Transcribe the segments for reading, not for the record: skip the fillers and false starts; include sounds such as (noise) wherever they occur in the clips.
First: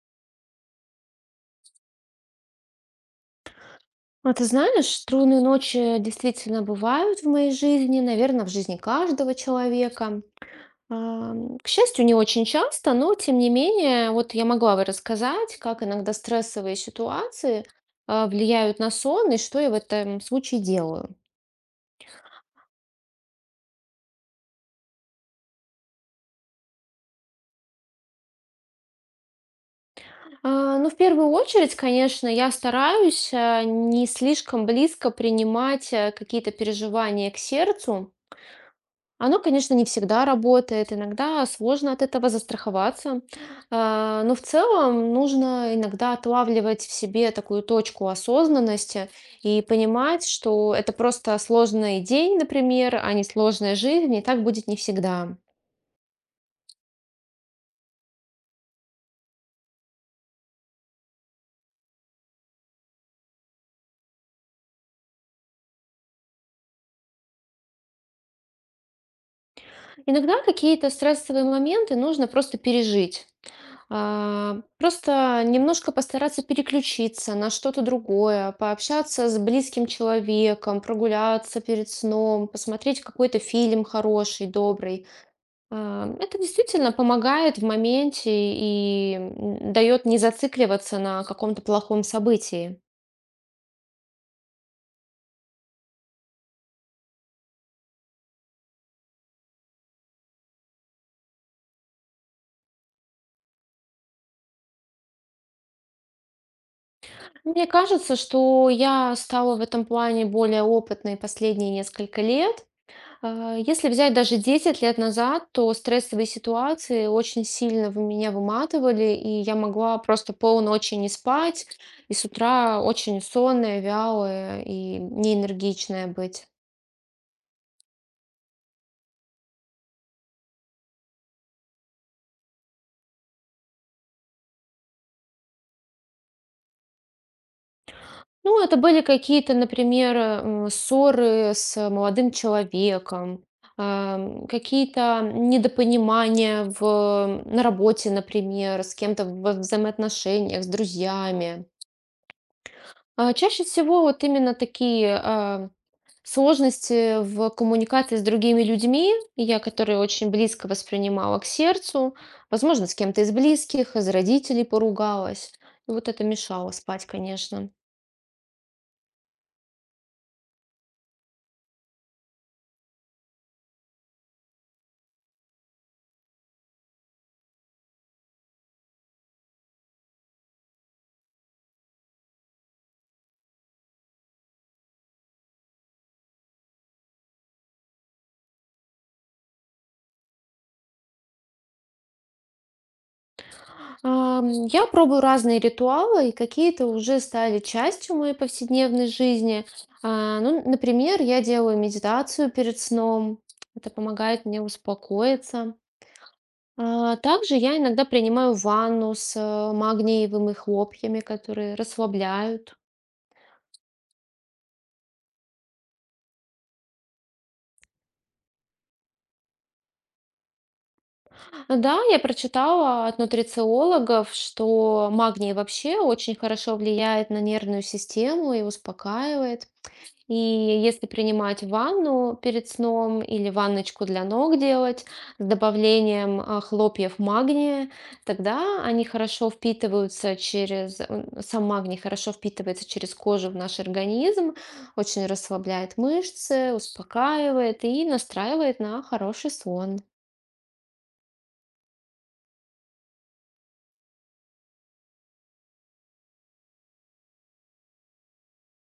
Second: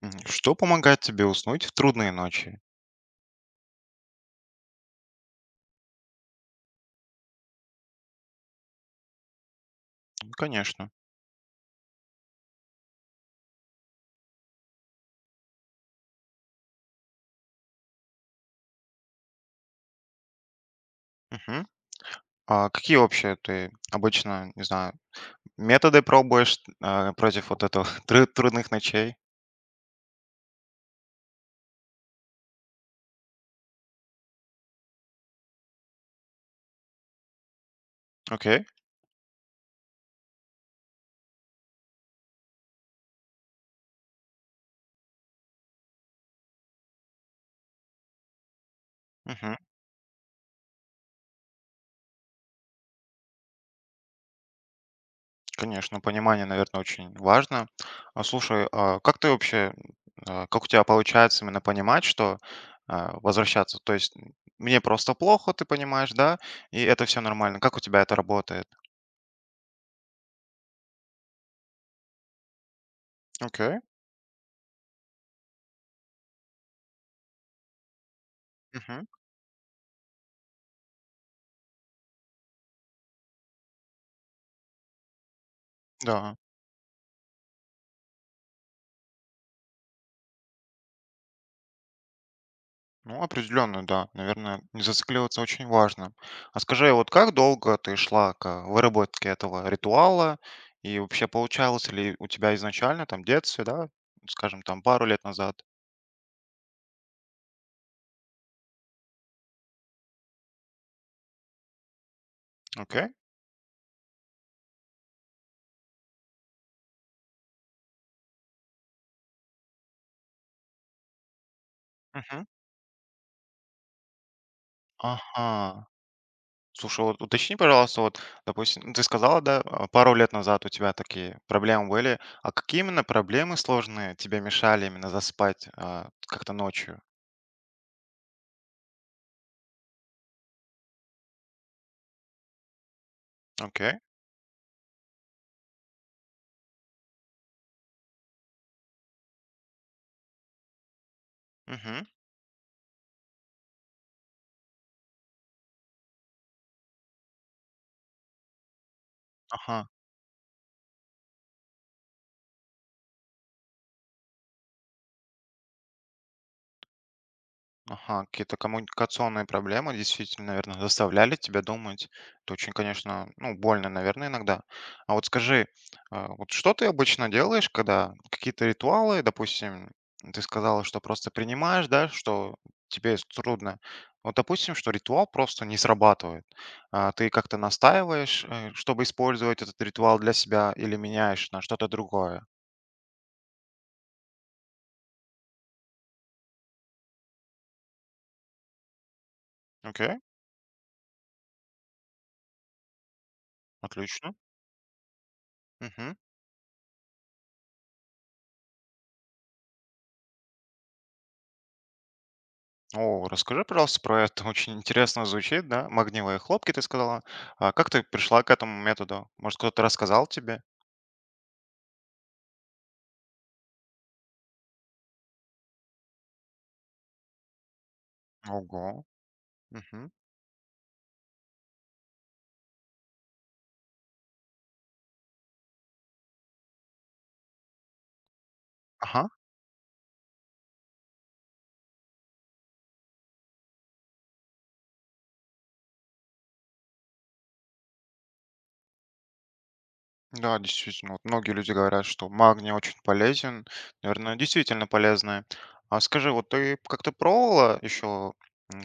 Мгм. Что помогает тебе уснуть в трудные ночи? А ты знаешь, трудные ночи действительно бывают в моей жизни, наверное, в жизни каждого человека. Ну, конечно. К счастью, не очень часто, но тем не менее, вот я могла бы рассказать, как иногда стрессовые ситуации влияют на сон и что я в этом случае делаю. Мгм. А какие вообще ты обычно, не знаю, методы пробуешь против вот этого (laughs) трудных ночей? Ну, в первую очередь, конечно, я стараюсь не слишком близко принимать какие-то переживания к сердцу. Окей. Оно, конечно, не всегда работает, иногда сложно от этого застраховаться, но в целом нужно иногда отлавливать в себе такую точку осознанности Мгм. и понимать, что это просто сложный день, например, а не сложная жизнь, и так будет не всегда. Конечно, понимание, наверное, очень важно. А слушай, а как ты вообще, как у тебя получается именно понимать, что возвращаться? То есть мне просто плохо, ты понимаешь, да? И это все нормально. Как у тебя это работает? Иногда какие-то стрессовые моменты нужно просто пережить. Окей. Просто немножко постараться переключиться на что-то другое, Мгм. пообщаться с близким человеком, прогуляться перед сном, посмотреть какой-то фильм хороший, добрый. Да. Это действительно помогает в моменте и дает не зацикливаться на каком-то плохом событии. Ну, определенно, да. Наверное, не зацикливаться очень важно. А скажи, вот как долго ты шла к выработке этого ритуала? И вообще получалось ли у тебя изначально, там, в детстве, да, скажем, там, пару лет назад? Мне кажется, что я стала в этом плане более опытной последние несколько лет. Окей. Если взять даже 10 лет назад, то стрессовые ситуации очень сильно в меня выматывали, и я могла просто полночи не спать, и с Мгм. утра очень сонная, вялая и Ага. неэнергичная быть. Слушай, вот уточни, пожалуйста, вот, допустим, ну, ты сказала, да, пару лет назад у тебя такие проблемы были. А какие именно проблемы сложные тебе мешали именно заспать как-то ночью? Ну, это были какие-то, например, ссоры с молодым человеком, Окей. Какие-то недопонимания на работе, например, с кем-то во взаимоотношениях, с друзьями. Мгм. Чаще всего вот именно такие, сложности в коммуникации с другими людьми, я Ага. которые очень близко воспринимала к сердцу. Возможно, с кем-то из близких, из родителей поругалась. И вот это мешало спать, конечно. Ага, какие-то коммуникационные проблемы действительно, наверное, заставляли тебя думать. Это очень, конечно, ну, больно, наверное, иногда. А вот скажи, вот что ты обычно делаешь, когда какие-то ритуалы, допустим, ты сказала, что просто принимаешь, да, что тебе трудно. Вот, допустим, что ритуал просто не срабатывает. А, ты как-то настаиваешь, чтобы использовать этот ритуал для себя или меняешь на что-то другое. Я пробую разные ритуалы, и какие-то уже стали частью моей повседневной жизни. Окей, Ну, например, я делаю медитацию перед сном. Это отлично. помогает мне успокоиться. Мгм. Также я иногда принимаю ванну с магниевыми хлопьями, которые расслабляют. О, расскажи, пожалуйста, про это. Очень интересно звучит, да? Магниевые хлопки, ты сказала. А как ты пришла к этому методу? Может, кто-то рассказал тебе? Да, я прочитала от нутрициологов, что магний вообще очень хорошо влияет на нервную систему и Ого. успокаивает. Мгм. И если принимать ванну перед сном или ванночку для ног делать с добавлением хлопьев магния, тогда они Ага. хорошо впитываются. Сам магний хорошо впитывается через кожу в наш организм, очень расслабляет мышцы, успокаивает и настраивает на хороший сон. Да, действительно. Вот многие люди говорят, что магний очень полезен. Наверное, действительно полезное. А скажи, вот ты как-то пробовала еще,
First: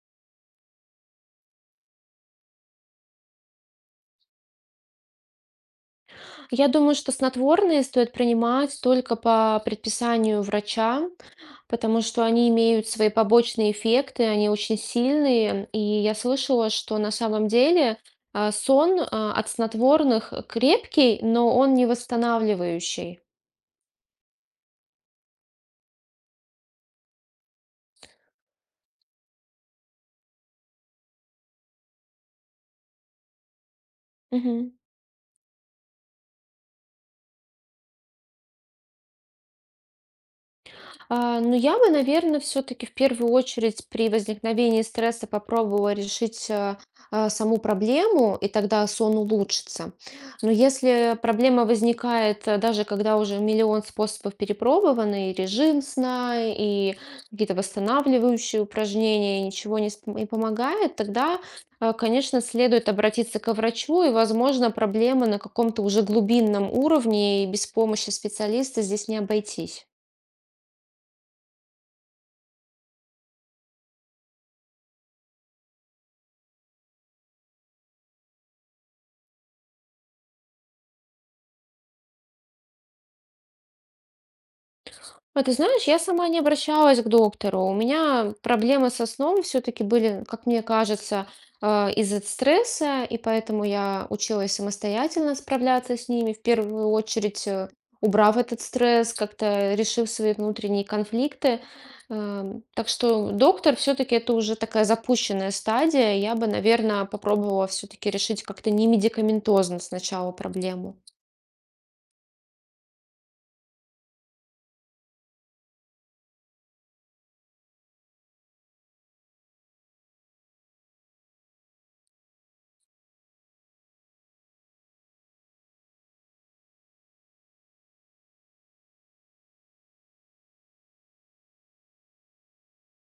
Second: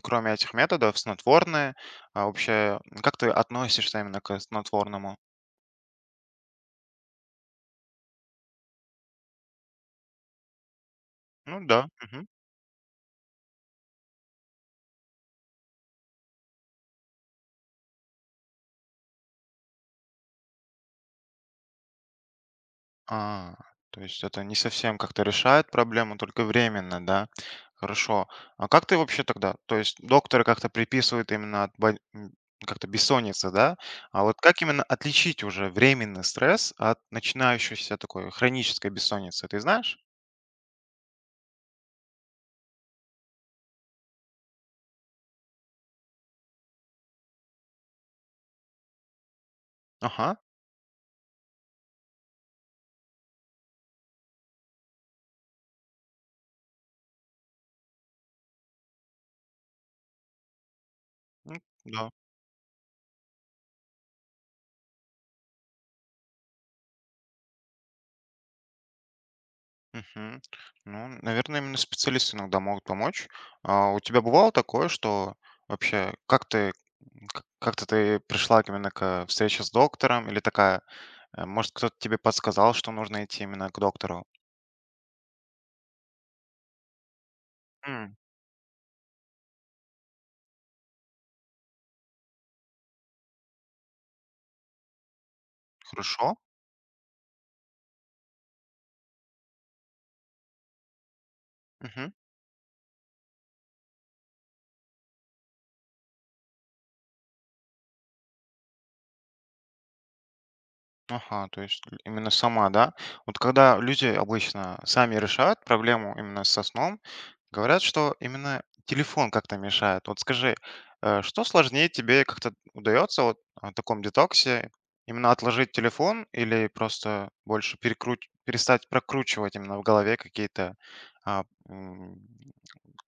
кроме этих методов, снотворные? А вообще, как ты относишься именно к снотворному? Я думаю, что снотворные стоит принимать только по предписанию врача, Ну да. потому что они имеют свои побочные эффекты, они очень сильные. И я слышала, что на самом деле сон от снотворных крепкий, но он не восстанавливающий. А, то есть это не совсем как-то решает проблему, только временно, да? Хорошо. А как ты вообще тогда? То есть докторы как-то приписывают именно от как-то бессонница, да? А вот как именно отличить уже временный стресс от начинающейся такой хронической бессонницы? Ты знаешь? Ну, я бы, наверное, все-таки в первую очередь при возникновении стресса попробовала решить саму проблему, и тогда сон улучшится. Ага. Но если проблема возникает даже когда уже миллион способов перепробованы, и режим сна, и какие-то восстанавливающие упражнения, и ничего не помогает, тогда, Да. конечно, следует обратиться к врачу, и, возможно, проблема на каком-то уже глубинном уровне, и без помощи специалиста здесь не обойтись. Мгм. Ну, наверное, именно специалисты иногда могут помочь. А у тебя бывало такое, что вообще как ты как-то ты пришла именно к встрече с доктором или такая, может, кто-то тебе подсказал, что нужно идти именно к доктору? А ты знаешь, я сама не обращалась к доктору. У М, меня проблемы со сном все-таки были, как мне кажется, из-за стресса, и поэтому я училась самостоятельно справляться с ними, Хорошо. в первую очередь убрав этот стресс, как-то решив свои внутренние конфликты. Так что доктор все-таки это уже такая запущенная стадия. Я бы, наверное, попробовала все-таки решить как-то не медикаментозно сначала проблему. Ага, то есть именно сама, да? Вот когда люди обычно сами решают проблему именно со сном, говорят, что именно телефон как-то мешает. Вот скажи, что сложнее тебе как-то удается вот о таком детоксе именно отложить телефон или просто больше перестать прокручивать именно в голове какие-то, а, м,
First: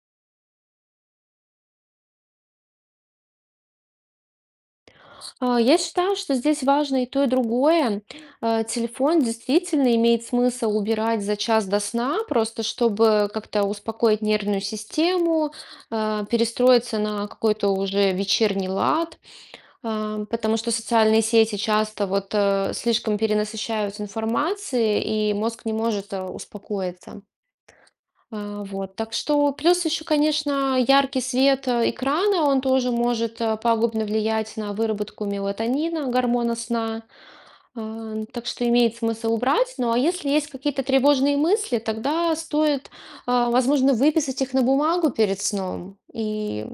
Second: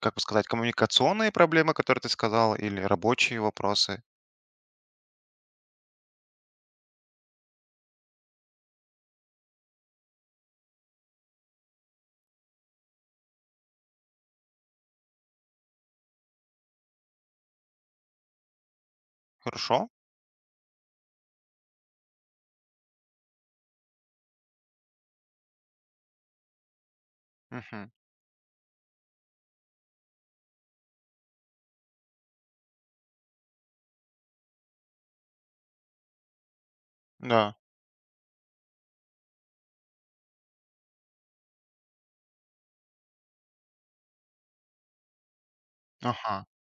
как бы сказать, коммуникационные проблемы, которые ты сказал, или рабочие вопросы? Я считаю, что здесь важно и то, и другое. Телефон действительно имеет смысл убирать за час до сна, просто чтобы как-то успокоить нервную систему, перестроиться на какой-то уже вечерний лад, Хорошо? Потому что социальные сети часто вот слишком перенасыщаются информацией, и мозг не может успокоиться. Мгм. Вот. Так что плюс еще, конечно, яркий свет экрана, он тоже может пагубно влиять на выработку мелатонина, гормона сна. Да. Так что имеет смысл убрать. Ну а если есть какие-то тревожные мысли, тогда стоит, возможно, выписать их на бумагу перед сном. Ага. И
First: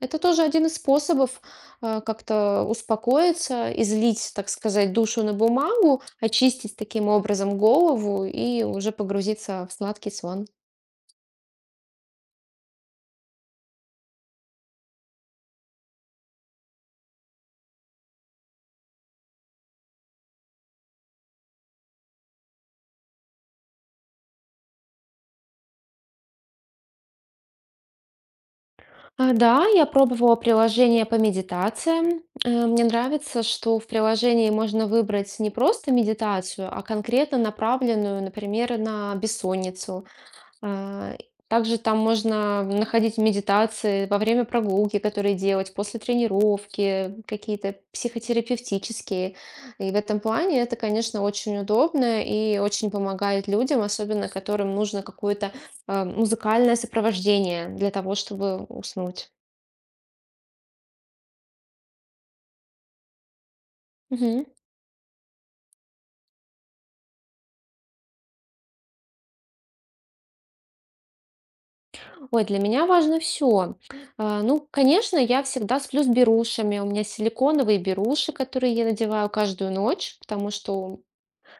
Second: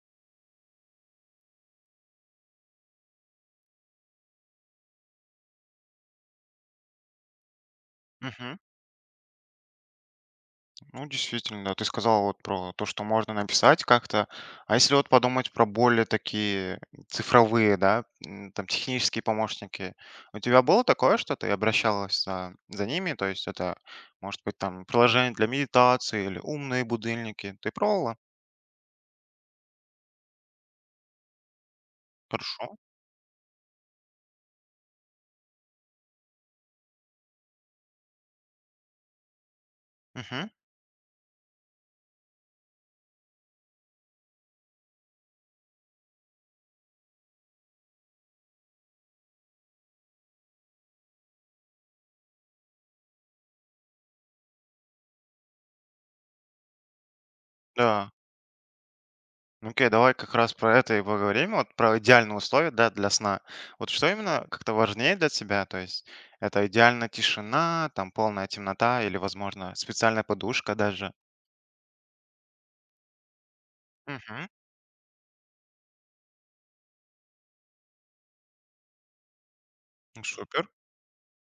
это тоже один из способов как-то успокоиться, излить, так сказать, душу на бумагу, очистить таким образом голову Мгм. и уже погрузиться в сладкий сон. Ну, действительно, да, ты сказал вот про то, что можно написать как-то. А если вот подумать про более такие цифровые, да, там технические помощники, у тебя было такое, что ты обращалась за ними? То есть это, может быть, там приложение для медитации или умные будильники. Ты пробовала? Да, я пробовала приложение по медитациям. Хорошо. Мне нравится, что в приложении можно выбрать не просто медитацию, а конкретно направленную, например, на бессонницу. Мгм. А, Также там можно находить медитации во время прогулки, которые делать после тренировки, какие-то психотерапевтические. И в этом плане это, конечно, очень удобно и очень помогает людям, особенно которым нужно какое-то музыкальное сопровождение для Да. того, чтобы уснуть. Ну, окей, давай как раз про это и поговорим, вот про идеальные условия, да, для сна. Вот что Мгм. именно как-то важнее для тебя? То есть это идеально тишина, там полная темнота или, возможно, специальная подушка даже? Ой, для меня важно все. Угу, Ну, конечно, я всегда сплю с берушами. У меня силиконовые беруши, которые я надеваю каждую ночь, потому супер. что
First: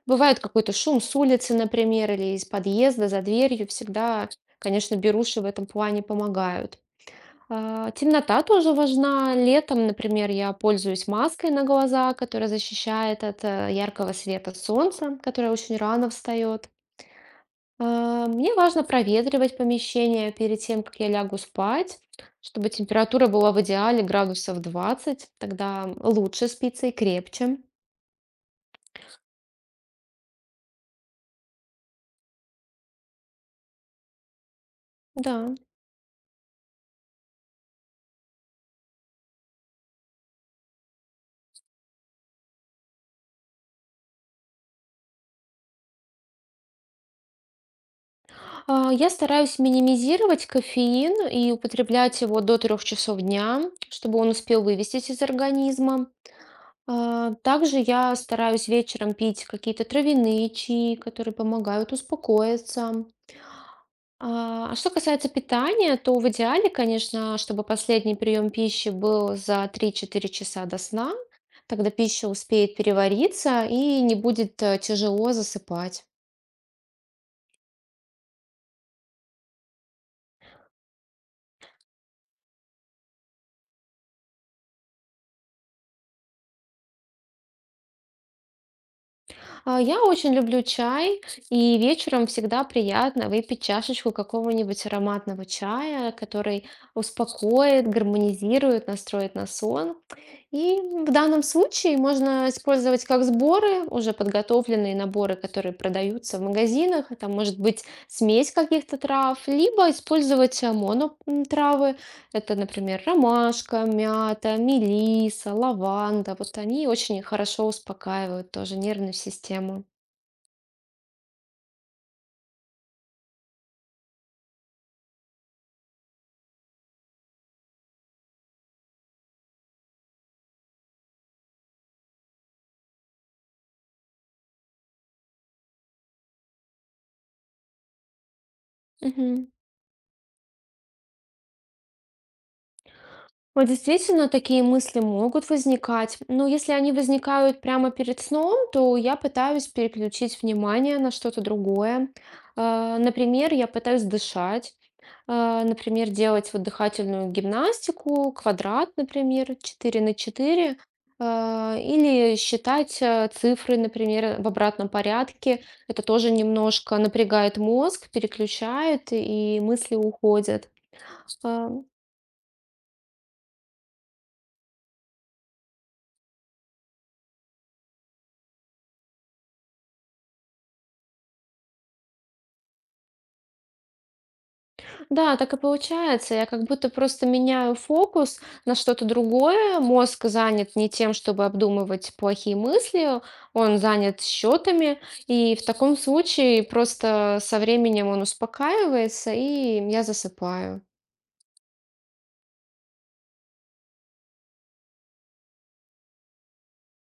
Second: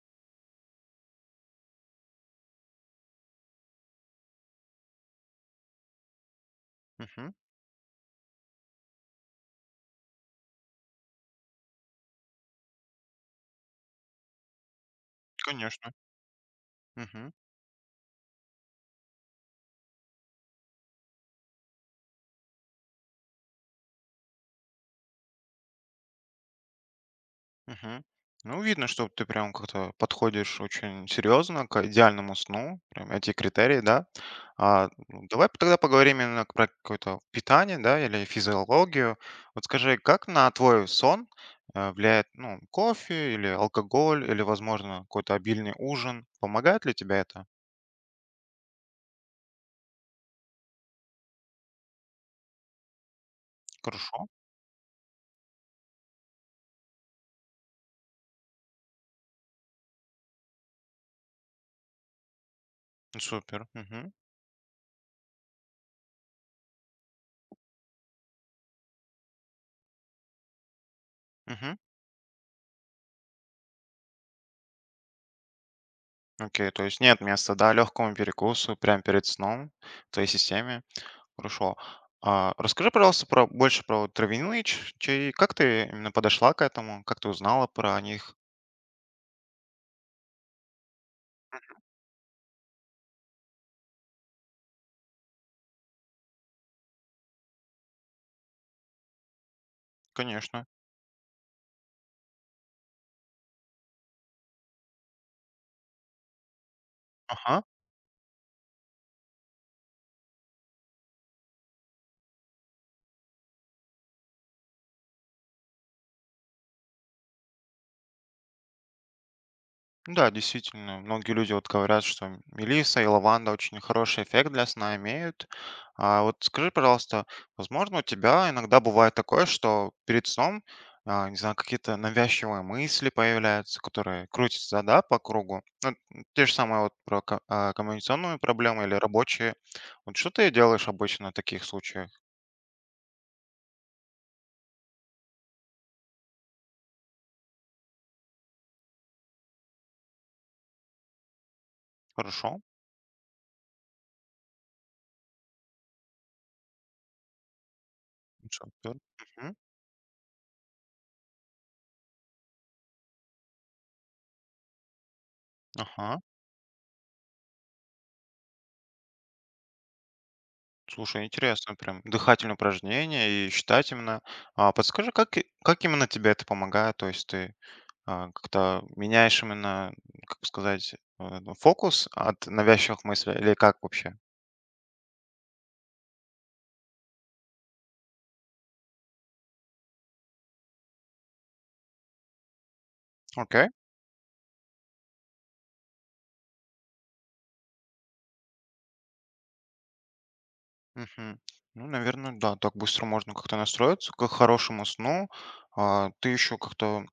бывает какой-то шум с улицы, например, или из подъезда за дверью. Всегда, конечно, беруши в этом плане помогают. Угу, Темнота тоже важна. Летом, например, я пользуюсь маской на глаза, которая защищает от яркого света солнца, которое очень конечно. рано встает. Мгм. Мне важно проветривать помещение перед тем, как я лягу спать, чтобы температура была в идеале градусов 20, тогда лучше спится и крепче. Мгм. Ну, видно, что ты прям как-то подходишь очень серьезно к идеальному сну, прям эти критерии, да. А, ну, давай Да. тогда поговорим именно про какое-то питание, да, или физиологию. Вот скажи, как на твой сон влияет, ну, кофе или алкоголь, или, возможно, какой-то обильный ужин? Помогает ли тебе это? Я стараюсь минимизировать кофеин и употреблять его до 3 часов дня, чтобы Хорошо, он успел вывестись из организма. Также я стараюсь вечером пить какие-то травяные чаи, которые помогают успокоиться. ну, супер. Мгм. А что касается питания, то в идеале, конечно, чтобы последний прием пищи был за 3-4 часа до сна, Мгм. тогда пища успеет перевариться и не будет тяжело засыпать. Окей, то есть нет места, да, легкому перекусу прямо перед сном в твоей системе? Хорошо. А расскажи, пожалуйста, про больше про вот травяные ч чаи. Как ты именно подошла к этому? Как ты узнала про них? Я очень люблю чай, и вечером всегда приятно выпить чашечку какого-нибудь ароматного чая, который успокоит, гармонизирует, настроит на сон. Конечно. И в данном случае можно использовать как сборы, уже подготовленные наборы, которые продаются в магазинах. Это может Ага. быть смесь каких-то трав, либо использовать монотравы, это, например, ромашка, мята, мелиса, лаванда. Вот они очень хорошо успокаивают тоже нервную систему. Да, действительно, многие люди вот говорят, что мелиса и лаванда очень хороший эффект для сна имеют. А вот скажи, пожалуйста, возможно, у тебя иногда бывает такое, что перед сном, не знаю, какие-то навязчивые мысли появляются, которые крутятся, да, по кругу. Ну, те же самые вот про коммуникационные проблемы или Мгм. рабочие. Вот что ты делаешь обычно в таких случаях? Вот действительно такие мысли могут возникать, но если они возникают прямо перед сном, то я пытаюсь переключить внимание на что-то другое. Хорошо? Например, я пытаюсь дышать, например, делать вот дыхательную гимнастику, Всё, квадрат, всё. Мгм. например, 4 на 4, э, или считать цифры, например, в обратном порядке. Это Ага. тоже немножко напрягает мозг, переключает, и мысли уходят. Слушай, А, интересно, прям дыхательные упражнения и считать именно. А подскажи, как именно тебе это помогает? То есть ты как-то меняешь именно, как сказать, ну, фокус от навязчивых мыслей или как вообще? Да, так и получается. Я как будто просто меняю фокус на что-то другое. Мозг занят не тем, чтобы обдумывать плохие мысли, Окей. он занят счетами, и в таком случае просто со временем он успокаивается, и я засыпаю. Мгм. Ну, наверное, да, так быстро можно как-то настроиться к хорошему сну. А, ты еще как-то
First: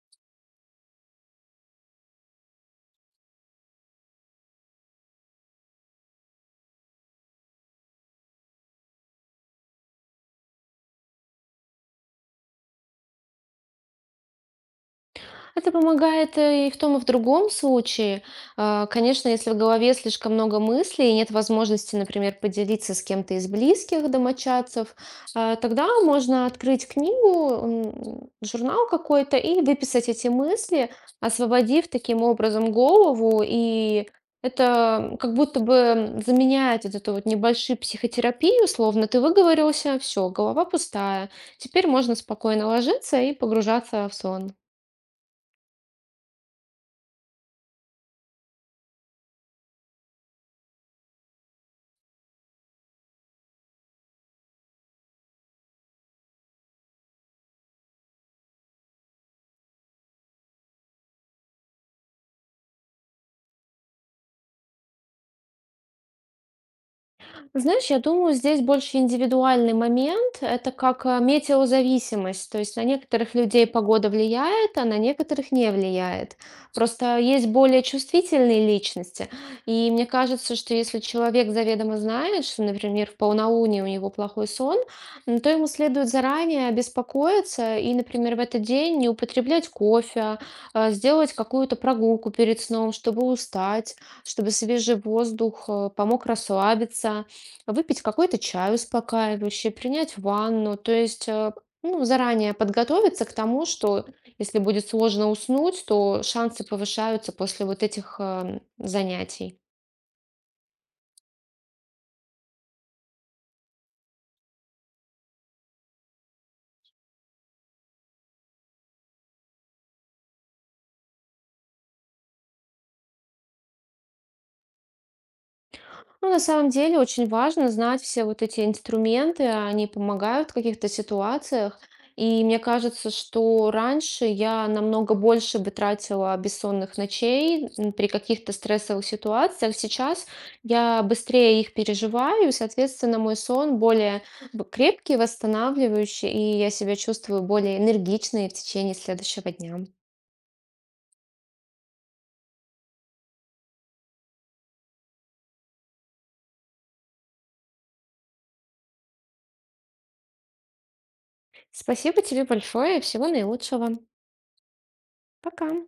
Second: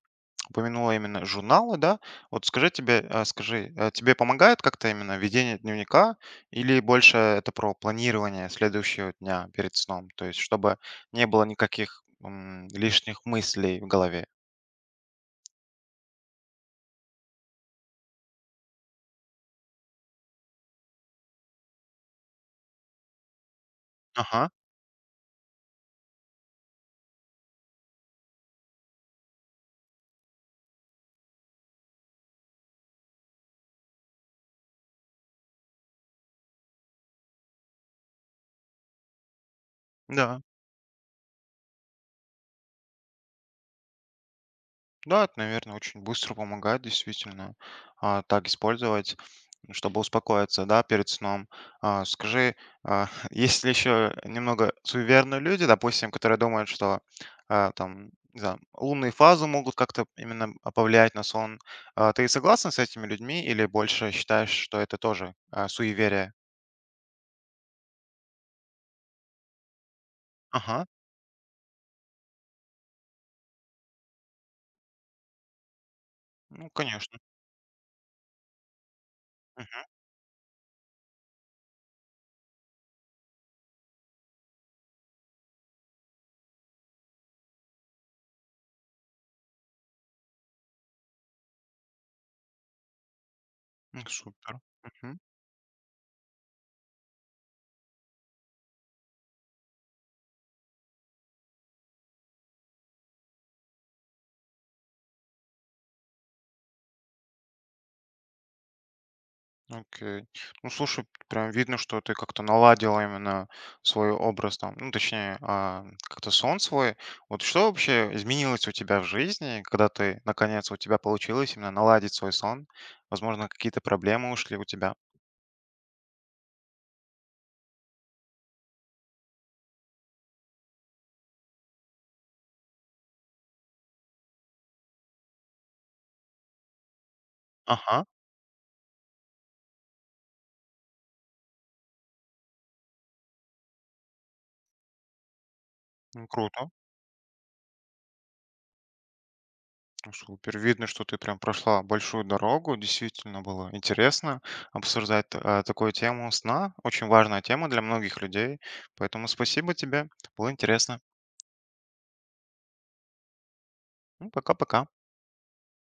упомянула именно журналы, да. Вот скажи, тебе помогает как-то именно ведение дневника или больше это про планирование следующего дня перед сном? То есть, чтобы не было никаких лишних мыслей в голове. Это помогает и в том, и в другом случае. Конечно, если в голове слишком много мыслей и нет возможности, например, поделиться с кем-то из близких Ага, домочадцев, тогда можно открыть книгу, журнал какой-то и выписать эти мысли, освободив таким образом голову. И это как будто бы заменяет вот эту вот небольшую психотерапию, словно ты выговорился, все, да. голова пустая. Теперь можно спокойно ложиться и погружаться в сон. Да, это, наверное, очень быстро помогает, действительно, так использовать. Чтобы успокоиться, да, перед сном. А, скажи, а, (laughs) есть ли еще немного суеверные люди, допустим, которые думают, что там, не знаю, лунные фазы могут как-то именно повлиять на сон. А, ты согласна с этими людьми или больше считаешь, что это тоже суеверие? Знаешь, я думаю, здесь больше индивидуальный момент. Это Ага, как метеозависимость. То есть на некоторых людей погода влияет, а на некоторых не влияет. ну, конечно. Просто есть более чувствительные личности. Мгм. И мне кажется, что если человек заведомо знает, что, например, в полнолуние у него плохой сон, то ему следует заранее беспокоиться и, например, в этот день не употреблять кофе, сделать какую-то прогулку перед сном, чтобы устать, Ну, чтобы супер. свежий воздух помог расслабиться выпить какой-то чай успокаивающий, принять ванну, то есть, ну, заранее подготовиться к тому, что если будет сложно уснуть, то шансы повышаются после вот этих, занятий. Окей. Ну, слушай, прям видно, что ты как-то наладила именно свой образ там, ну, точнее, как-то сон свой. Вот что вообще изменилось у тебя в жизни, когда ты, наконец, у тебя получилось именно наладить свой сон? Возможно, какие-то проблемы ушли у тебя. Ну, на самом деле очень важно знать все вот эти инструменты, они помогают в каких-то ситуациях. И мне кажется, что раньше я намного больше бы тратила бессонных ночей Ага, при каких-то стрессовых ситуациях. Сейчас я быстрее их переживаю, и, соответственно, мой сон более крепкий, ну, восстанавливающий, и я круто. себя чувствую более энергичной в течение следующего дня. Ну, супер. Видно, что ты прям прошла большую дорогу. Действительно было интересно обсуждать такую тему сна. Очень важная тема для многих людей. Поэтому спасибо тебе. Было интересно. Спасибо тебе большое, всего наилучшего. Ну, пока-пока. Пока.